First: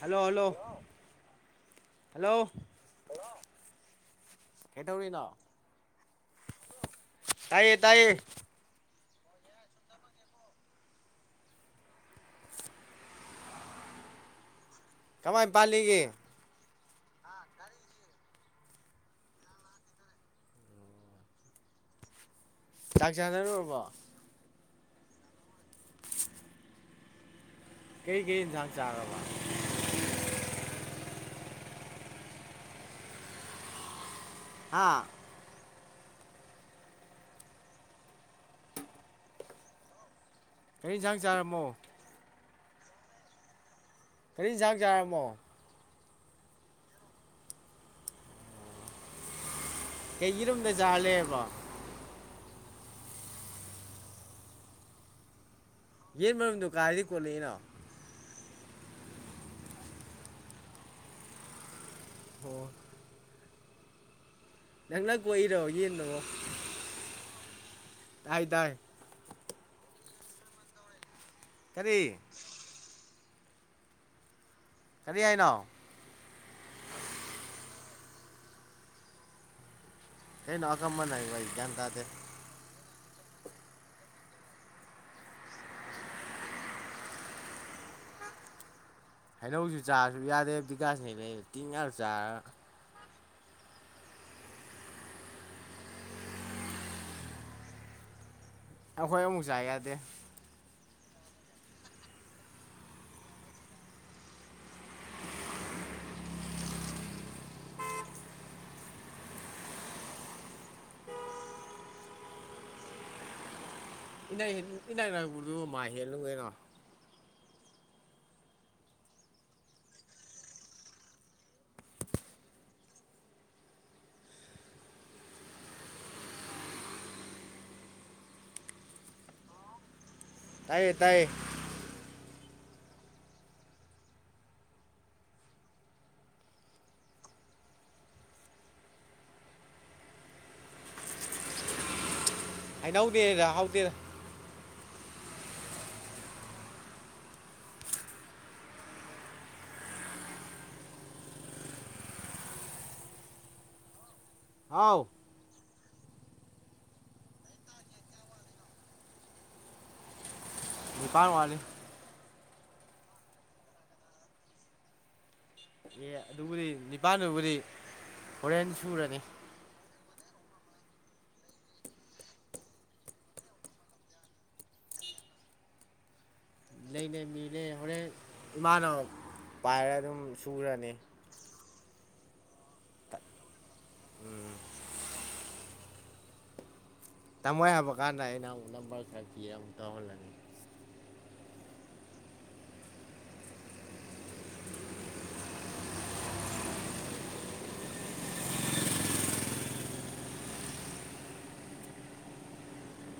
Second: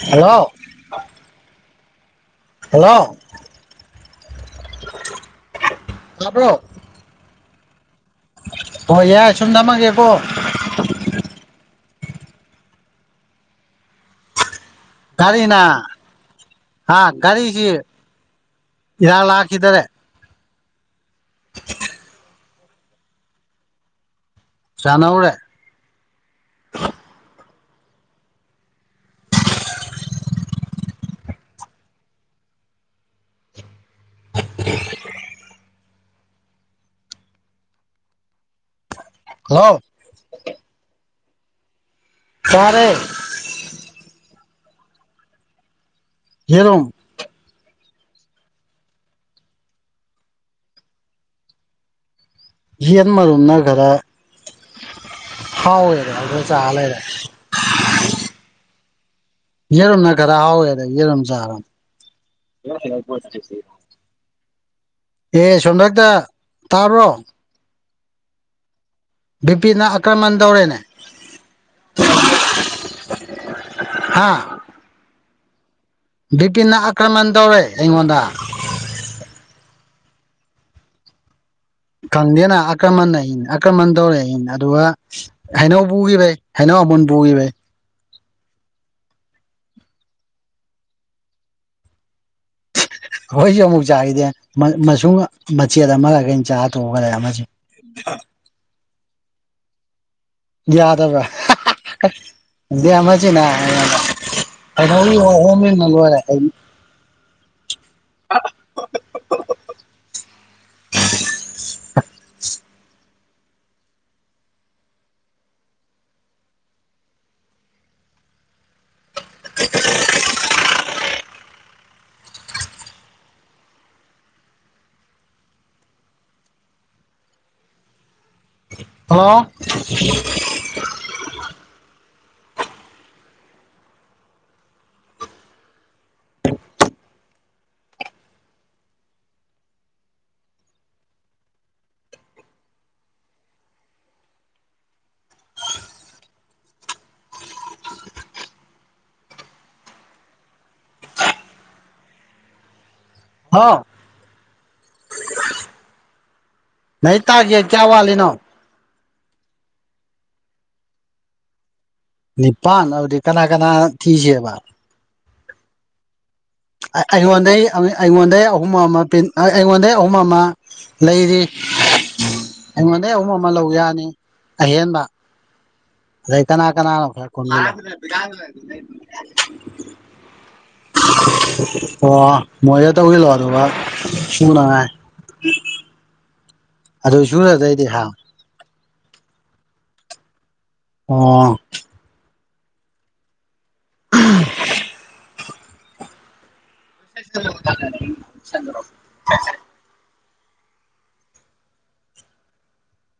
hello hello hello hello ꯀꯩꯗꯧꯔꯤꯅꯣ ꯇꯥꯕ꯭ꯔꯣ ꯇꯥꯏꯌꯦ ꯇꯥꯏꯌꯦ ꯍꯣꯏ ꯌꯥꯏ ꯁꯨꯝ ꯅꯝꯃꯒꯦꯀꯣ ꯀꯃꯥꯏꯅ ꯄꯥꯜꯂꯤꯒꯦ ꯍꯥꯥ ꯒꯥꯔꯤꯁꯤ ꯏꯔꯥꯛ ꯂꯥꯛꯈꯤꯗꯔꯦ ꯆꯥꯛ ꯆꯥꯅꯔꯨꯔꯕꯣ ꯆꯅꯧꯔꯦ ꯀꯩ ꯀꯩ ꯏꯟꯁꯥꯡ ꯆꯥꯔꯕ ꯍꯥꯥ ꯍꯜꯂꯣ ꯀꯔꯤ ꯌꯦꯟꯁꯥꯡ ꯆꯥꯔꯝꯃꯣ ꯇꯔꯦ ꯀꯔꯤ ꯌꯦꯟꯖꯥꯛ ꯆꯥꯔꯝꯃꯣ ꯌꯦꯔꯨꯝ ꯀꯩ ꯌꯦꯔꯨꯝꯗꯖꯥ ꯂꯩꯑꯕꯣ ꯌꯤꯑꯦꯟ ꯃꯔꯨꯝꯅ ꯈꯔ ꯍꯥꯎ ꯌꯥꯔꯦ ꯌꯦꯟ ꯑꯗꯨ ꯃꯔꯨꯝꯗꯣ ꯆꯂꯦꯔꯦ ꯀꯥꯏꯗꯩ ꯀꯣꯠꯂꯛꯏꯅꯣ ꯍꯦꯔꯝꯅ ꯈꯔꯥꯎ ꯌꯥꯔ ꯍꯦꯔꯣꯝ ꯆ ꯑꯔꯝ ꯑꯣ ꯍ ꯍ ꯅꯪꯅ [inaudible] ꯑꯦ ꯀꯣꯛꯏꯔꯣ ꯁꯟꯗꯛꯇ ꯌꯦꯟꯗꯨꯕꯣ ꯇꯥꯕ꯭ꯔꯣ ꯇꯥꯏ ꯇꯥꯏ ꯕꯤ ꯄꯤꯅ ꯑꯀ꯭ꯔꯃꯟ ꯇꯧꯔꯦꯅꯦ ꯀꯔꯤ ꯍꯥꯥ ꯀꯥꯏꯅ ꯕꯤꯄꯤꯤ ꯑꯀ꯭ꯔꯃꯟꯗꯔ ꯑꯩꯉꯣꯟꯗ ꯍꯩꯅ ꯀꯝꯃ ꯍꯥꯏ ꯀꯟꯦꯅ ꯑꯀ꯭ꯔꯃꯟ ꯑꯩꯅ ꯑꯀ꯭ꯔꯃꯟ ꯇꯧꯔꯦ ꯑꯩꯅ ꯑꯗꯨꯒ ꯍꯩꯅꯧ ꯄꯨꯈꯤꯕꯩ ꯍꯩꯅꯧ ꯑꯃꯟ ꯄꯨꯈꯤꯕꯩ ꯍꯩꯅꯧꯁꯨ ꯆꯥꯔꯁꯨ ꯌꯥꯗꯦꯕ ꯗꯤꯀꯥꯁꯅꯦꯅ ꯇꯤꯡꯉꯁꯨ ꯆꯥꯔ ꯑꯩꯈꯣꯏꯁꯨ ꯑꯃꯨꯛ ꯆꯥꯈꯤꯗꯦ ꯃꯨꯡ ꯃꯆꯦꯠ ꯑꯃꯈꯩꯅ ꯆꯥ ꯇꯣꯛꯑꯒ ꯂꯩꯃꯁꯤꯦ ꯑꯩꯈꯣꯏ ꯑꯃꯨꯛ ꯆꯥ ꯌꯥꯗꯦ ꯌꯥꯗꯕꯅꯍꯣꯡꯅ ꯂꯣꯏꯔꯦ [inaudible] ꯏꯗꯥꯏ ꯏꯗꯥꯏ ꯂꯅꯥꯛꯄꯗꯨ ꯃꯥ ꯍꯦꯜꯂꯨ ꯀꯩꯅꯣ [inaudible] ꯍ ꯇꯥꯏꯌꯦ ꯇꯥꯏꯌꯦ ꯑꯅꯧꯗꯦꯗ ꯍꯥꯎꯗꯦꯔ ꯍꯥ ꯑꯥꯎ ꯅ ꯇꯥꯒꯤ ꯀꯌꯥ ꯋꯥ ꯏꯅꯣ ꯅꯤꯄꯥꯟꯋꯥꯅꯤ ꯄ ꯍꯧꯗꯤ ꯀꯅꯥ ꯀꯅꯥ ꯊꯤꯁꯤꯦꯕ ꯑꯦ ꯑꯗꯨꯕꯨꯗꯤ ꯅꯤꯄꯥꯟꯗꯨꯕꯨꯗꯤ ꯑꯩꯉꯣꯟꯗꯩ ꯑꯩꯉꯣꯟꯗꯩ ꯑꯍꯨꯝ ꯍꯣꯔꯦꯟ ꯑꯃ ꯁꯨꯔꯅꯤ ꯄ ꯑꯩꯉꯣꯟꯗꯩ ꯑꯍꯨꯝ ꯑꯃ ꯂꯩꯔꯤ ꯑꯩꯉꯣꯟꯗꯩ ꯑꯍꯨꯝ ꯑꯃ ꯂꯧ ꯌꯥꯅꯤ ꯑꯍꯦꯟꯕ ꯔꯥꯏ ꯀꯅꯥ ꯀꯅꯥꯅꯣ ꯂꯩꯅꯦ ꯈꯔ ꯀ ꯃꯤꯅꯦ ꯍꯣꯔꯦꯟ ꯏꯃꯥꯅ ꯄꯥꯏꯔ ꯑꯗꯨꯝ ꯁꯨꯔꯅꯤ ꯑꯣ ꯃꯖꯥ ꯇ ꯑꯣꯏꯒ ꯂ ꯑꯗꯨꯕꯥ ꯁꯅ ꯇꯝꯃꯥꯏ ꯍꯥꯏꯕ ꯀꯥꯟꯗ ꯑꯩꯅ ꯅ ꯈꯄꯤ ꯑꯃꯨ ꯇꯍꯜꯂꯅꯤ ꯑꯣ ꯅ ꯁ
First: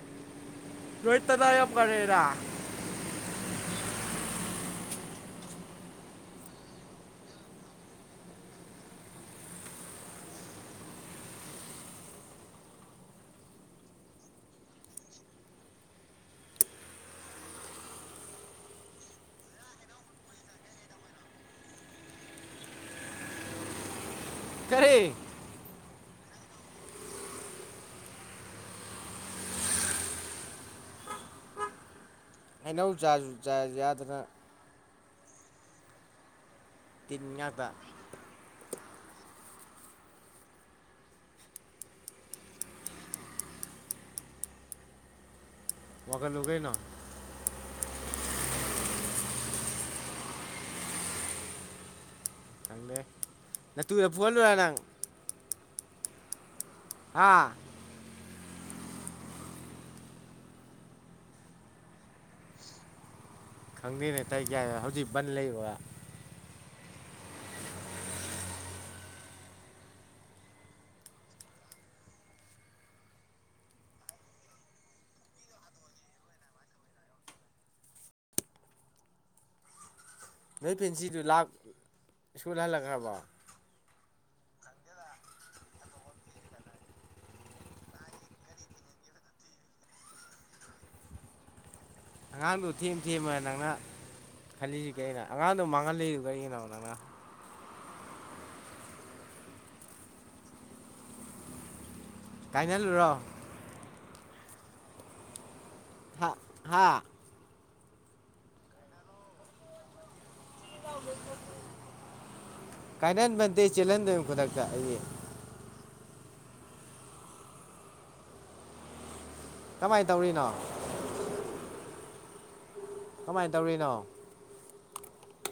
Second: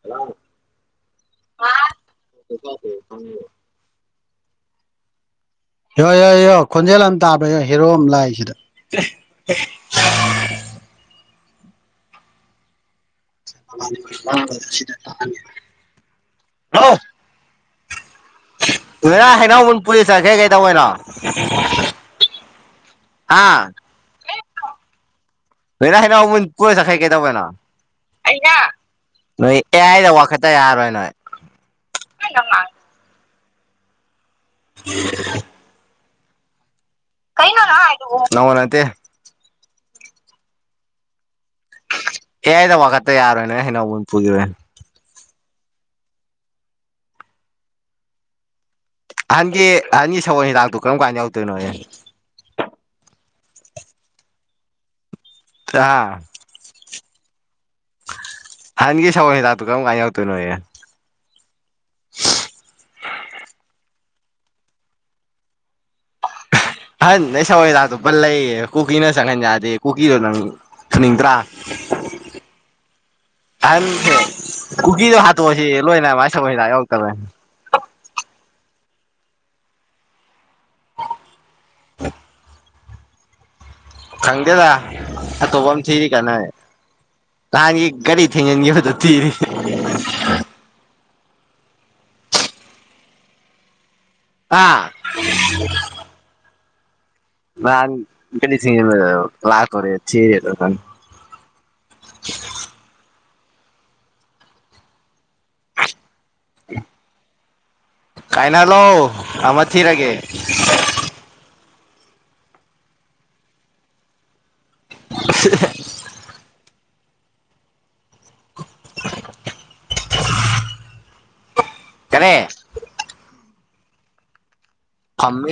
ꯍꯂ ꯣꯏꯍꯤꯠꯇꯗ ꯌ ꯀꯔꯦꯗ ꯏꯣ ꯏ ꯏꯣ ꯈꯣꯟꯖꯦꯜ ꯑꯃ ꯇꯥꯕ ꯏꯣ ꯍꯦꯔꯣ ꯑꯃ ꯂꯥꯛꯑꯁꯤꯗ [inaudible] ꯂꯣꯏꯔ ꯍꯩꯅꯧꯃꯟ ꯄꯨꯂꯤꯁ ꯆꯈꯩ ꯀꯩꯗꯧꯕꯅꯣ ꯑ ꯀꯔꯤ ꯂꯣꯏꯔ ꯍꯩꯅꯧꯃꯟ ꯄꯨꯂꯤꯁ ꯆꯈꯩ ꯀꯩꯗꯧꯕꯣꯏꯅꯣ ꯅꯣꯏ ꯑꯦꯌꯥꯥꯏꯗ ꯋꯥꯈꯠꯇ ꯌꯥꯔꯔꯣꯏ ꯅꯣꯏ ꯑꯩꯅꯧ ꯆꯥꯖ ꯆꯥ ꯌꯥꯗꯅ ꯎ ꯇꯤꯟ ꯀ ꯉꯥꯛꯇ ꯅꯅꯥꯏꯇꯦ ꯑꯦ ꯑꯩꯗ ꯋꯥꯈꯠꯇ ꯌꯥꯔꯣꯏꯅꯦ ꯍꯩꯅꯃ ꯄꯨꯈꯤꯕꯔ ꯋꯥꯒꯜ ꯂꯒꯦꯅ ꯑꯍꯟꯒꯤ ꯑꯍꯟꯒꯤ ꯁꯒꯣꯜ ꯍꯤꯗꯥꯛꯇꯣ ꯀꯔꯝ ꯀꯥꯟꯅ ꯌꯧꯗꯣꯏꯅꯣꯅꯦ ꯪꯦ ꯅ ꯇꯨꯗ ꯐꯂꯨꯨꯔ ꯅꯪ ꯑꯥ ꯍꯥ ꯍꯍꯟꯒꯤ ꯁꯒꯣꯜ ꯍꯤꯗꯥꯛꯇꯨ ꯀꯔꯝ ꯀꯥꯟ ꯌꯧꯗꯣꯏꯅꯣ ꯑꯦ ꯈꯪꯗꯦꯅꯦ ꯇꯥꯏ ꯀꯥꯏ ꯍꯧꯖꯤꯛ ꯕꯟ ꯂꯩꯕ ꯑꯍꯟ ꯅ ꯁꯒꯣꯏ ꯍꯤꯗꯥꯛꯇꯣ ꯄꯜ ꯂꯩꯌꯦ ꯀꯨꯀꯤꯅ ꯆꯪꯍꯟ ꯌꯥꯗꯦ ꯀꯨꯀꯤꯗꯣ ꯅꯪ ꯐꯨꯅꯤꯡꯗ꯭ꯔꯥ ꯑꯍꯟꯁꯦ ꯀꯨꯀꯤꯗꯣ ꯍꯥꯠꯇꯣꯛꯑꯁꯤ ꯂꯣꯏꯅ ꯃꯥꯥꯏ ꯁꯒꯣꯏ ꯍꯤꯗꯥꯛ ꯌꯧꯔꯛꯇꯕ ꯅꯣꯏ ꯄꯦꯟꯁꯤꯗꯨ ꯂꯥꯛ ꯁ꯭ꯀꯨꯜ ꯍꯜꯂꯛꯈ꯭ꯔꯕ ꯈꯪꯗꯦꯗ ꯑꯇꯣꯞꯄ ꯑꯃ ꯊꯤꯔꯤ ꯀꯅꯥ ꯅꯍꯥꯟꯒꯤ ꯒꯥꯔꯤ ꯊꯦꯡꯖꯤꯟꯈꯤꯕꯗ ꯊꯤꯔꯤ ꯑꯉꯥꯡꯗꯨꯣ ꯊꯦꯝ ꯊꯦꯝꯃꯦ ꯅꯪꯅ ꯑꯥ ꯈꯜꯂꯤꯁꯤ ꯀꯩꯅꯒꯤꯅꯣ ꯑꯉꯥꯡꯗꯣ ꯃꯥꯡꯍꯟꯜꯂꯤꯗꯨ ꯀꯔꯤꯒꯤꯅꯣꯣ ꯃꯉꯥ ꯂ ꯄꯦꯂꯤ ꯊ ꯂꯥꯛꯀꯔꯦ ꯊꯦ ꯀꯥꯏꯅꯦꯜꯨꯔꯣ ꯍꯥ ꯍꯥ ꯀꯥꯏꯅ ꯂꯣ ꯑꯃ ꯊꯤꯔꯒꯦ ꯀꯥꯏ ꯅ ꯃ ꯆꯦꯂꯟꯗ ꯈꯨꯗꯥ ꯀꯥꯛꯦ ꯀꯃꯥꯏꯅ ꯇꯧꯔꯤꯅꯣ ꯀꯅꯤ ꯀꯃꯥꯏꯅ ꯇꯧꯔꯤꯅꯣ ꯈꯝꯃ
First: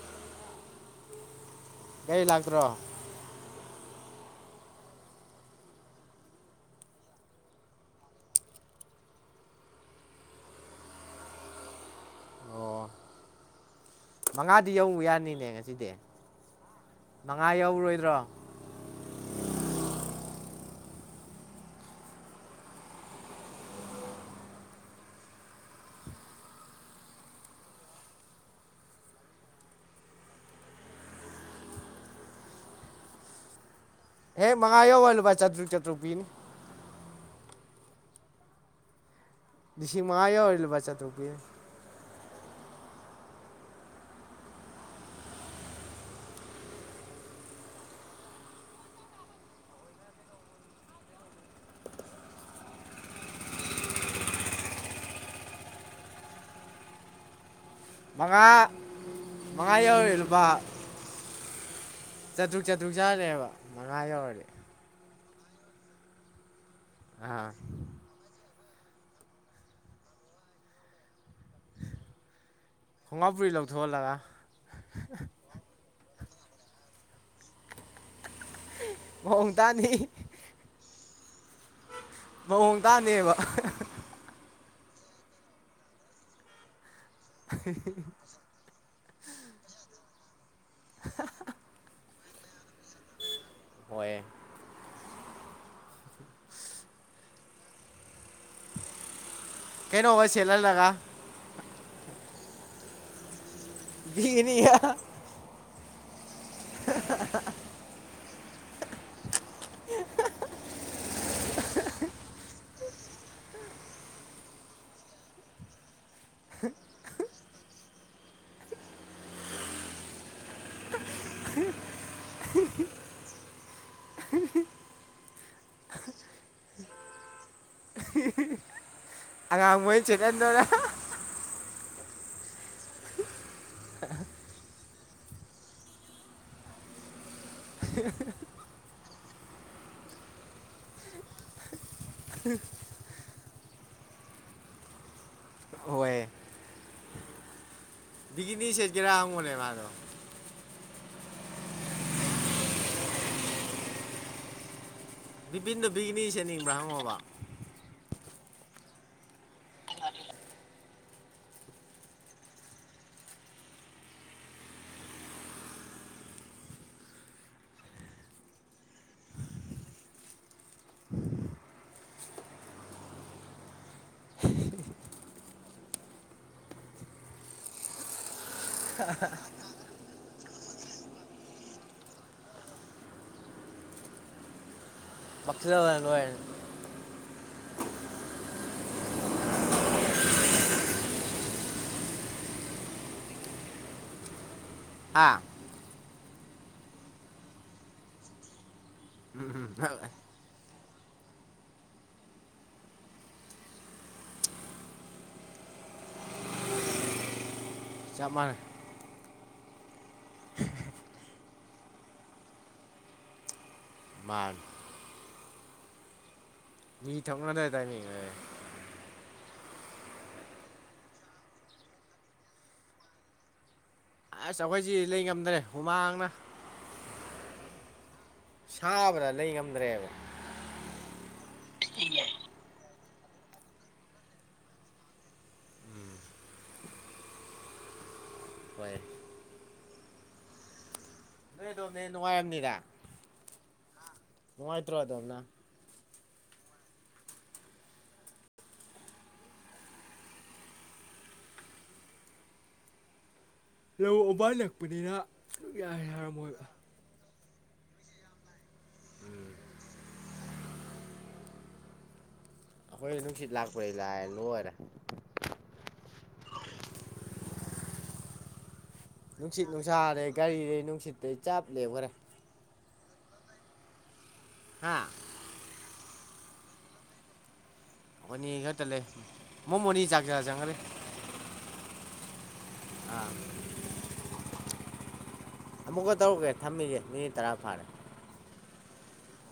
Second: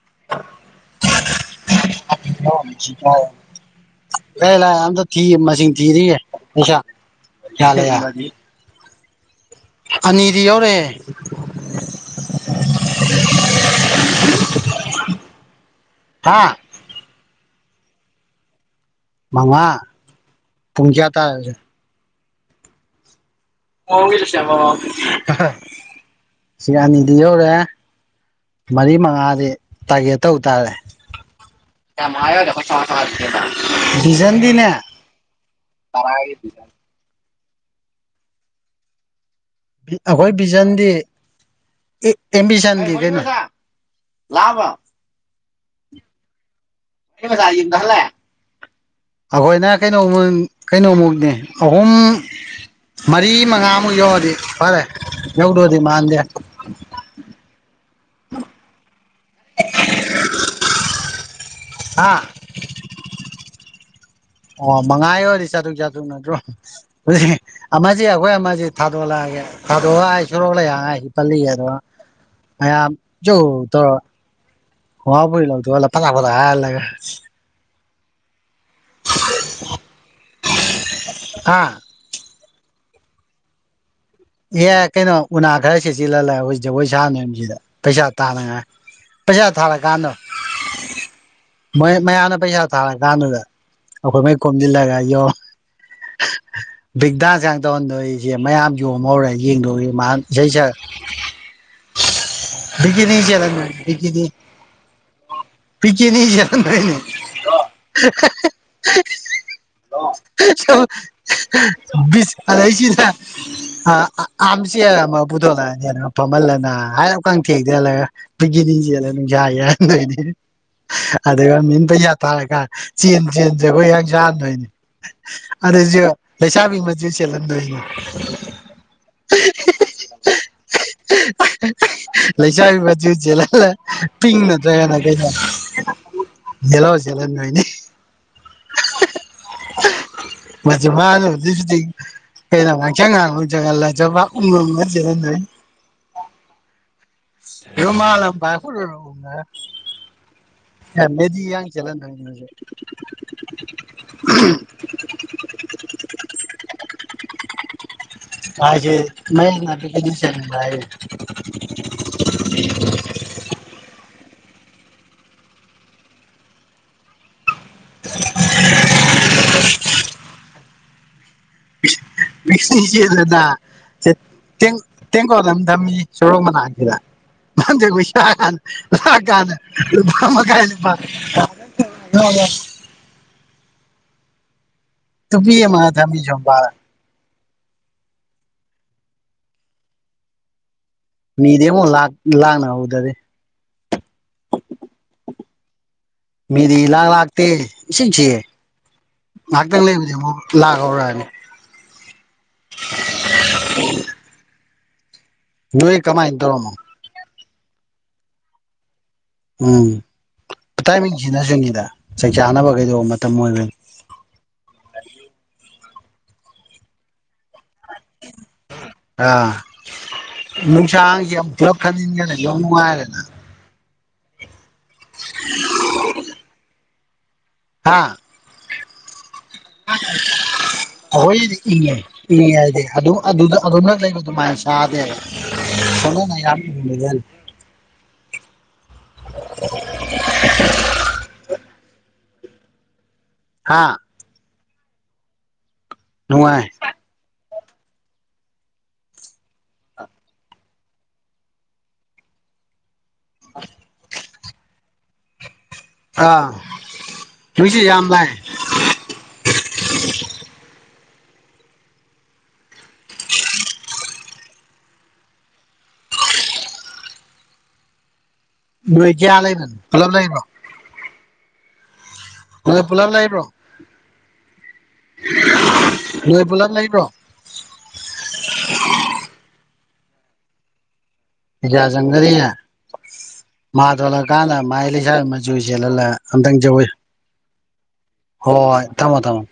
[unintelligible] ꯒꯥꯔꯤ ꯂꯥꯛꯇ꯭ꯔꯣ ꯀ ꯂꯩ ꯂꯥꯏ ꯌꯥꯝꯗ ꯊ ꯃ ꯊꯤꯔꯁꯥ ꯆ ꯑꯅꯤꯗꯤ ꯌꯥꯎꯔꯑꯦ ꯑꯣ ꯃꯉꯥꯗꯤ ꯌꯧ ꯌꯥꯅꯤꯅꯦ ꯉꯁꯤꯗꯤ ꯍꯥ ꯉꯥ ꯌꯧꯔꯔꯣꯏꯗ꯭ꯔꯣ ꯃꯃꯥ ꯄꯨꯨꯡ ꯀꯌꯥ ꯇꯦ ꯁꯤ ꯑꯅꯤꯗꯤ ꯌꯧꯔꯦ ꯃꯔꯤ ꯃꯉꯥꯗꯤ ꯇꯥꯔꯒꯦꯠ ꯇꯧ ꯇꯥꯔꯦ ꯍꯦ ꯚꯤꯖꯟꯗꯤꯅꯦ ꯃꯉ ꯌꯣ ꯋꯥꯂ ꯄꯥꯏ ꯆꯇ꯭ꯔꯨꯛ ꯆꯇ꯭ꯔꯨꯛꯄꯤꯅꯤ ꯁꯤꯃ ꯑꯩꯈꯣꯏ ꯑꯣꯏꯔꯕꯆ ꯇꯨꯄꯤ ꯑꯦꯦꯝꯃꯤꯁꯟ ꯂꯦꯅꯦ ꯂ ꯂ ꯌꯦꯡ ꯍꯜꯂꯛꯑꯦ ꯑꯩꯈꯣꯏꯅ ꯀꯩꯅꯣ ꯀꯩꯅꯣꯃꯨꯛꯅꯦ ꯑꯍꯨꯝ ꯃꯔꯤ ꯃꯉꯥꯃꯨꯛ ꯌꯧꯔꯗꯤ ꯐꯔꯦ ꯌꯧꯗꯑꯗꯤ ꯃꯥꯟꯗꯦ ꯃꯉꯥ ꯃꯉꯥ ꯌꯧꯔꯛ ꯂꯨꯄꯥ ꯍꯥ ꯆꯥꯇ꯭ꯔꯨꯛ ꯆꯥꯠꯇ꯭ꯔꯨꯛ ꯆꯥꯂꯦꯕ ꯑꯣ ꯃꯉꯥꯏꯣ ꯆꯥ ꯑꯗꯨ ꯆꯥꯗ ꯅꯠꯇ꯭ꯔꯣ ꯑꯥ ꯑꯖꯤ ꯌꯥꯈꯣꯏ ꯑ ꯊꯥꯗꯣ ꯂꯑꯒꯦ ꯊꯥꯗꯣ ꯍꯥꯏꯁꯂꯣ ꯂꯩꯉꯥꯏ ꯄꯜꯂꯤ ꯑꯗꯣ ꯃꯌꯥꯝ ꯈꯣꯡꯒ꯭ꯔꯥꯎ ꯆꯧ ꯐꯨꯔꯤꯠ ꯇꯧꯔꯣ ꯂꯧꯊꯣꯛꯍꯜꯂꯒ ꯍꯋꯥꯕꯨꯔꯤ ꯂꯧꯗꯣꯛꯂ ꯂꯜꯂꯒ ꯍꯣꯡꯗꯥꯅꯤ ꯑꯥ ꯇꯅꯦꯕ ꯑꯦ ꯀꯩꯅꯣ ꯎꯅ ꯑꯘ꯭ꯔꯁꯤꯦꯁꯤꯂꯂ ꯩꯁꯥꯅꯦꯁꯤꯗ ꯄꯩꯁꯥ ꯇꯥꯅꯉꯥꯏ ꯄꯖꯥ ꯊꯥꯂ ꯀꯥꯟꯅꯣ ꯃꯣꯏ ꯃꯅ ꯄꯩꯁꯥ ꯊꯥ ꯀꯥꯟꯗ ꯍꯣꯏ ꯑꯩꯈꯣꯏ ꯃ ꯀꯃꯗ ꯂꯒꯦꯣ ꯕꯤꯒꯗꯥ ꯀ ꯇꯗꯁꯤ ꯃꯌꯥꯝ ꯃꯧꯔꯥꯏ ꯌꯦꯡꯗꯧꯏ ꯃꯥ ꯀꯩꯅꯣꯒ ꯏꯁꯩ ꯁꯛ ꯁꯦꯠꯍꯜꯂꯒ ꯕꯤꯒꯅꯤ ꯆꯂ ꯅ ꯄꯤꯛꯅꯤ ꯅꯦ ꯕꯤꯁ ꯈꯁꯤꯅ ꯑ ꯑꯝꯁꯤ ꯄꯨꯕꯨꯊꯂ ꯐꯃꯜꯂꯅꯥ ꯍꯥꯏ ꯀꯥꯡ ꯊꯦꯛꯊꯍꯦꯜꯂꯒ ꯕꯤꯒꯤꯅꯤ ꯆꯦꯜꯂ ꯅꯨꯡꯁꯥ ꯌꯥꯍꯟꯗꯣꯏꯅꯤ ꯑꯗꯨꯒ ꯃꯤꯟ ꯄꯩꯁꯥ ꯊꯥꯔꯀꯥꯟ ꯆꯦꯟ ꯆꯦꯟꯁꯦ ꯑꯩꯈꯣꯏ ꯍꯡꯁꯥꯍꯟꯗꯣꯏꯅꯤ ꯑꯗꯨꯁꯨ ꯂꯩꯁꯥꯕꯤ ꯃꯆꯨ ꯆꯦꯜꯍꯟꯗꯣꯏꯅꯤ ꯑ ꯆꯦꯂꯦꯣꯅ ꯂꯩꯁꯥꯕꯤ ꯖꯨꯖꯦꯂ ꯍ ꯄꯤꯤꯡꯅ ꯖꯒ ꯂ ꯖꯂ ꯅꯣꯏꯅꯦ ꯃ ꯃꯥꯅ ꯑꯗꯨ ꯀ ꯀꯉ ꯆꯒꯂ ꯎ ꯃ ꯍꯣꯏ ꯍ ꯃꯥꯂꯝ ꯒꯤꯅꯤ ꯁꯦꯠꯀꯔꯒꯣꯅꯦ ꯃꯥꯗꯣ ꯃꯦꯗꯤ ꯌꯥ ꯆꯂꯦꯟ ꯍꯧꯖꯤ ꯕꯤꯚꯤꯟꯅ ꯕꯤꯒꯅꯤꯁꯦꯅꯤꯡꯕ꯭ꯔꯥ ꯍꯪꯉꯣꯕ ꯍꯥꯏꯁꯦ ꯃ ꯆꯔ [inaudible] ꯃꯤ ꯇꯦꯡꯒꯣꯜ ꯑꯗꯨꯝ ꯊꯝ ꯁꯣꯣꯔꯣ ꯃꯅꯥꯆꯗꯖ ꯄꯣꯏꯁꯥ ꯂꯥꯛꯀꯥꯟ ꯑꯃꯥꯏ ꯇꯨꯄꯤ ꯃꯥ ꯊꯃꯤ ꯆꯣꯟꯝꯕ ꯃꯤꯗꯦꯃꯣꯟ ꯂꯥꯛ ꯂꯥꯒꯅ ꯍꯗꯗꯤꯦ ꯑꯥ ꯃꯤꯗꯤ ꯂꯥꯛ ꯂꯥꯛꯇꯦ ꯏꯁꯤꯡꯁꯤ ꯉꯥꯏꯍꯥꯛꯇꯪ ꯂꯩꯕꯗꯤ ꯑꯃꯨꯛ ꯂꯥꯛ ꯍꯧꯧꯔꯛꯅꯤ ꯅꯣꯏ ꯀꯃꯥꯏꯟꯗꯧꯔꯅ ꯆꯞ ꯃꯥꯟꯅ ꯎꯝ ꯇꯥꯏꯃꯤꯡꯁꯤꯅ ꯁꯅꯤꯗ ꯆꯩ ꯆꯥꯅꯕ ꯀꯩꯗꯧꯕ ꯃꯇꯝ ꯑꯣꯏꯕꯅꯤ ꯃꯥꯥꯡ [inaudible] ꯃꯤ ꯊꯛꯅꯗ ꯇꯥꯏꯃꯤꯡ ꯑꯥ ꯅꯨꯡꯁꯥꯡꯁ ꯌꯥꯝ ꯄꯨꯂꯞ ꯈꯟꯅꯤꯡꯟꯈꯅ ꯌꯥꯝ ꯅꯨꯡꯉꯥꯏꯔꯦꯅ ꯑꯁ ꯑꯩꯈꯣꯏꯁꯤ ꯂꯩ ꯉꯝꯗ꯭ꯔꯦ ꯍꯨꯃꯥꯡꯅ ꯍꯥꯥ ꯁꯕ꯭ꯔ ꯂꯩ ꯉꯝꯗ꯭ꯔꯦꯕ ꯍꯣꯏ ꯎ ꯌꯥꯗꯦ ꯑꯗꯨ ꯑꯗꯨꯗ ꯑꯗꯨꯝꯅ ꯂꯩꯕ ꯑꯗꯨꯃꯥꯏꯅ ꯆꯥꯗꯦꯕ ꯁꯣꯗꯅ ꯌꯥꯝ [inaudible] ꯑ ꯅꯨꯡꯉꯥꯏ ꯌꯥꯝꯃꯤꯗꯥꯥ ꯍꯥꯥ ꯍꯥꯏꯇ꯭ꯔꯣꯗ ꯑꯅ ꯅꯨꯡꯉꯥꯏ ꯂꯧ ꯎꯕꯥꯜ ꯅꯛꯄꯅꯤꯅ ꯌꯥꯔꯦ ꯌꯥꯔꯝꯃꯣꯏꯗ ꯁ ꯌꯥꯝ ꯚꯥꯏ [inaudible] ꯑꯩꯈꯣꯏ ꯑꯗꯨꯝ ꯁꯤꯠ ꯂꯥꯛꯄ ꯂꯥꯛꯑ ꯔ ꯅꯣꯏꯗꯤꯦꯌꯥ ꯂꯩꯟ ꯐꯂꯝ ꯂꯩꯅꯣ ꯑꯇꯩ ꯆꯥꯞꯂꯦ ꯍꯔꯦ ꯍ ꯄꯨꯂꯜ ꯂ ꯂꯩꯕ꯭ꯔꯣ ꯍꯥꯥ ꯂꯣꯏ ꯄꯨꯂꯞ ꯂꯩꯕ꯭ꯔꯣ ꯑꯣꯅꯤ ꯈ ꯇ ꯂꯩꯦ ꯃꯣꯏ ꯃꯅꯤ ꯆꯥꯛ ꯆꯥ ꯆꯪꯈꯔꯦ ꯌꯥ ꯆꯪꯒ ꯌꯥ ꯃꯥꯗꯂꯒ ꯀꯥꯟꯅ ꯃꯥꯥꯏꯂꯤꯁ ꯣꯏꯁꯦꯂꯂ ꯑꯗꯪꯖ ꯐꯔꯦ ꯍꯣꯏ ꯍ ꯊꯝꯃꯣ ꯊꯝꯃꯣ